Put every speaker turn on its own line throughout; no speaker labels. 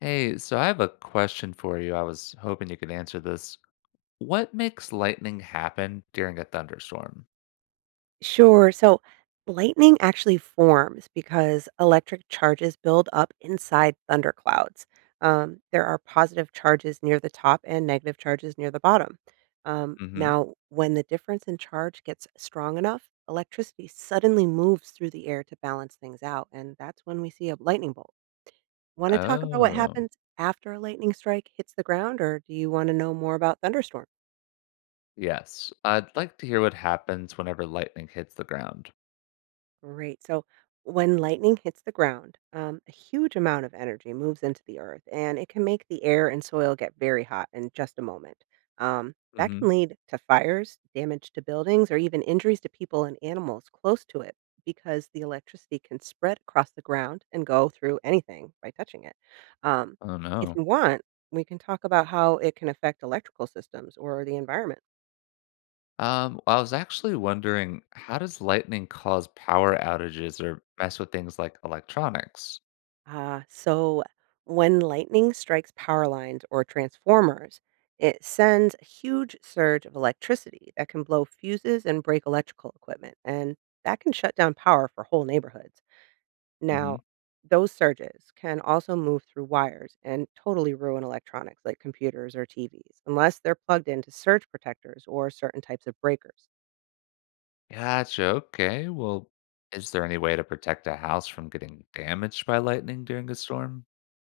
Hey, so I have a question for you. I was hoping you could answer this. What makes lightning happen during a thunderstorm?
Sure. So lightning actually forms because electric charges build up inside thunderclouds. There are positive charges near the top and negative charges near the bottom. Um,
Hmm.
now, when the difference in charge gets strong enough, electricity suddenly moves through the air to balance things out. And that's when we see a lightning bolt. Want to talk about what
Oh,
happens after a lightning strike hits the ground, or do you want to know more about thunderstorms?
yes. I'd like to hear what happens whenever lightning hits the ground.
Great. So when lightning hits the ground, a huge amount of energy moves into the earth and it can make the air and soil get very hot in just a moment. That can
Hmm.
lead to fires, damage to buildings, or even injuries to people and animals close to it because the electricity can spread across the ground and go through anything by touching it. Um,
Oh
if
no.
you want, we can talk about how it can affect electrical systems or the environment.
Well, I was actually wondering, how does lightning cause power outages or mess with things like electronics?
So when lightning strikes power lines or transformers, it sends a huge surge of electricity that can blow fuses and break electrical equipment, and that can shut down power for whole neighborhoods. Now,
Hmm.
those surges can also move through wires and totally ruin electronics like computers or TVs, unless they're plugged into surge protectors or certain types of breakers.
Gotcha. Okay. Well, is there any way to protect a house from getting damaged by lightning during a storm?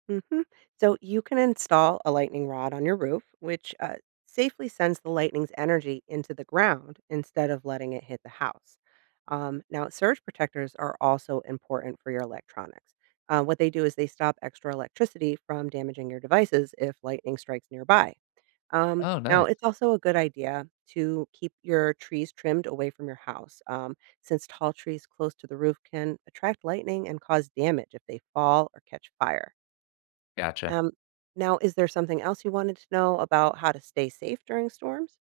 Mhm. So you can install a lightning rod on your roof, which safely sends the lightning's energy into the ground instead of letting it hit the house. Now, surge protectors are also important for your electronics. What they do is they stop extra electricity from damaging your devices if lightning strikes nearby. Um,
Oh,
now,
nice.
it's also a good idea to keep your trees trimmed away from your house, since tall trees close to the roof can attract lightning and cause damage if they fall or catch fire.
Gotcha.
Um, now, is there something else you wanted to know about how to stay safe during storms?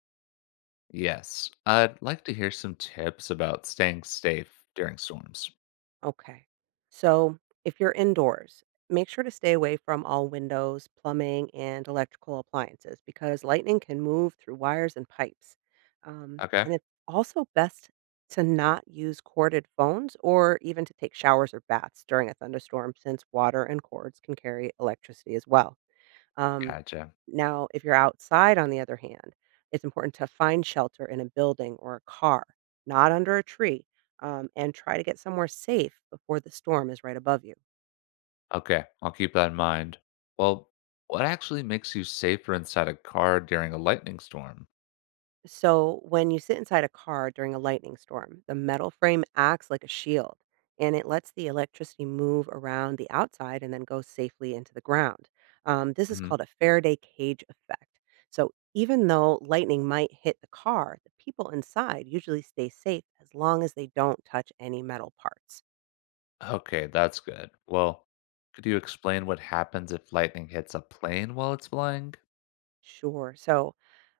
Yes. I'd like to hear some tips about staying safe during storms.
Okay. So, if you're indoors, make sure to stay away from all windows, plumbing, and electrical appliances because lightning can move through wires and pipes.
Okay.
And it's also best to not use corded phones or even to take showers or baths during a thunderstorm since water and cords can carry electricity as well. Um,
Gotcha.
now, if you're outside, on the other hand, it's important to find shelter in a building or a car, not under a tree, and try to get somewhere safe before the storm is right above you.
Okay, I'll keep that in mind. Well, what actually makes you safer inside a car during a lightning storm?
So, when you sit inside a car during a lightning storm, the metal frame acts like a shield and it lets the electricity move around the outside and then go safely into the ground. This is
Hmm.
called a Faraday cage effect. So, even though lightning might hit the car, the people inside usually stay safe as long as they don't touch any metal parts.
Okay, that's good. Well, could you explain what happens if lightning hits a plane while it's flying?
Sure. So,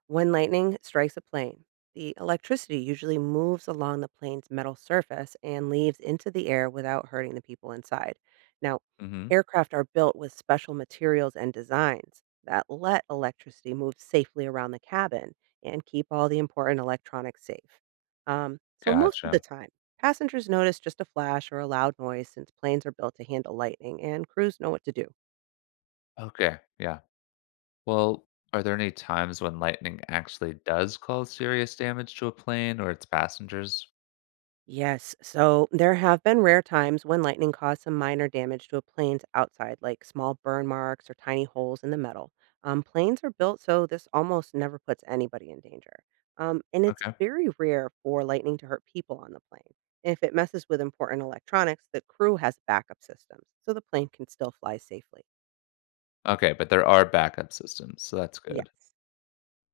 when lightning strikes a plane, the electricity usually moves along the plane's metal surface and leaves into the air without hurting the people inside. Now,
Hmm.
aircraft are built with special materials and designs that let electricity move safely around the cabin and keep all the important electronics safe. So, most of the
Gotcha.
time, passengers notice just a flash or a loud noise since planes are built to handle lightning and crews know what to do.
Okay, yeah. Well, are there any times when lightning actually does cause serious damage to a plane or its passengers?
Yes. So there have been rare times when lightning caused some minor damage to a plane's outside, like small burn marks or tiny holes in the metal. Planes are built so this almost never puts anybody in danger. And it's very rare for lightning to hurt people on the plane. If it messes with important electronics, the crew has backup systems, so the plane can still fly safely.
Okay, but there are backup systems, so that's good.
Yes.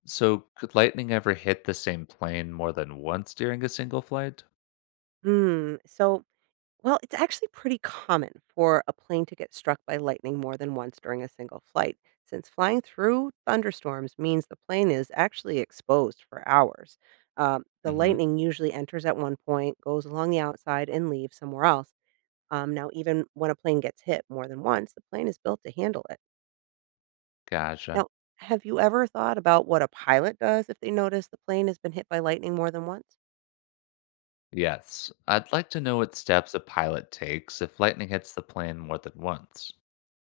So, could lightning ever hit the same plane more than once during a single flight?
Hmm. Well, it's actually pretty common for a plane to get struck by lightning more than once during a single flight, since flying through thunderstorms means the plane is actually exposed for hours. The
Mm-hmm.
lightning usually enters at one point, goes along the outside, and leaves somewhere else. Now, even when a plane gets hit more than once, the plane is built to handle it.
Gotcha.
Now, have you ever thought about what a pilot does if they notice the plane has been hit by lightning more than once?
Yes. I'd like to know what steps a pilot takes if lightning hits the plane more than once.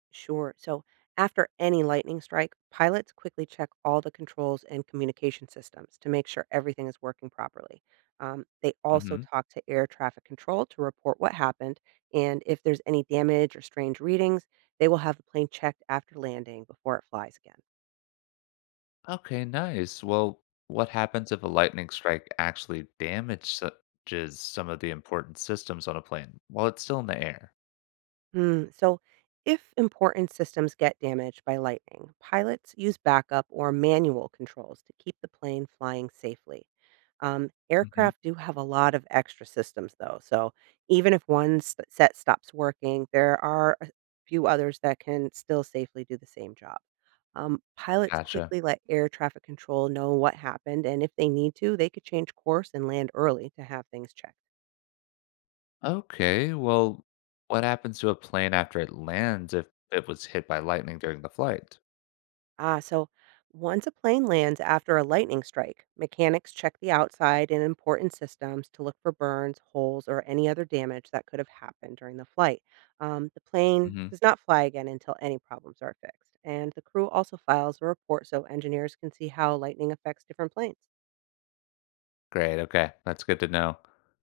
Sure. So, after any lightning strike, pilots quickly check all the controls and communication systems to make sure everything is working properly. They also
Mm-hmm.
talk to air traffic control to report what happened. And if there's any damage or strange readings, they will have the plane checked after landing before it flies again.
Okay, nice. Well, what happens if a lightning strike actually damages some of the important systems on a plane while it's still in the air?
So, if important systems get damaged by lightning, pilots use backup or manual controls to keep the plane flying safely.
Mm-hmm.
Aircraft do have a lot of extra systems, though. So, even if set stops working, there are a few others that can still safely do the same job. Pilots
Gotcha.
quickly let air traffic control know what happened, and if they need to, they could change course and land early to have things checked.
Okay, well, what happens to a plane after it lands if it was hit by lightning during the flight?
So once a plane lands after a lightning strike, mechanics check the outside and important systems to look for burns, holes, or any other damage that could have happened during the flight. The plane
Hmm.
does not fly again until any problems are fixed. And the crew also files a report so engineers can see how lightning affects different planes.
Great, okay, that's good to know.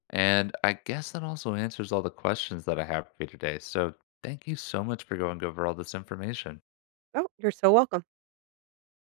And I guess that also answers all the questions that I have for you today. So thank you so much for going over all this information.
Oh, you're so welcome.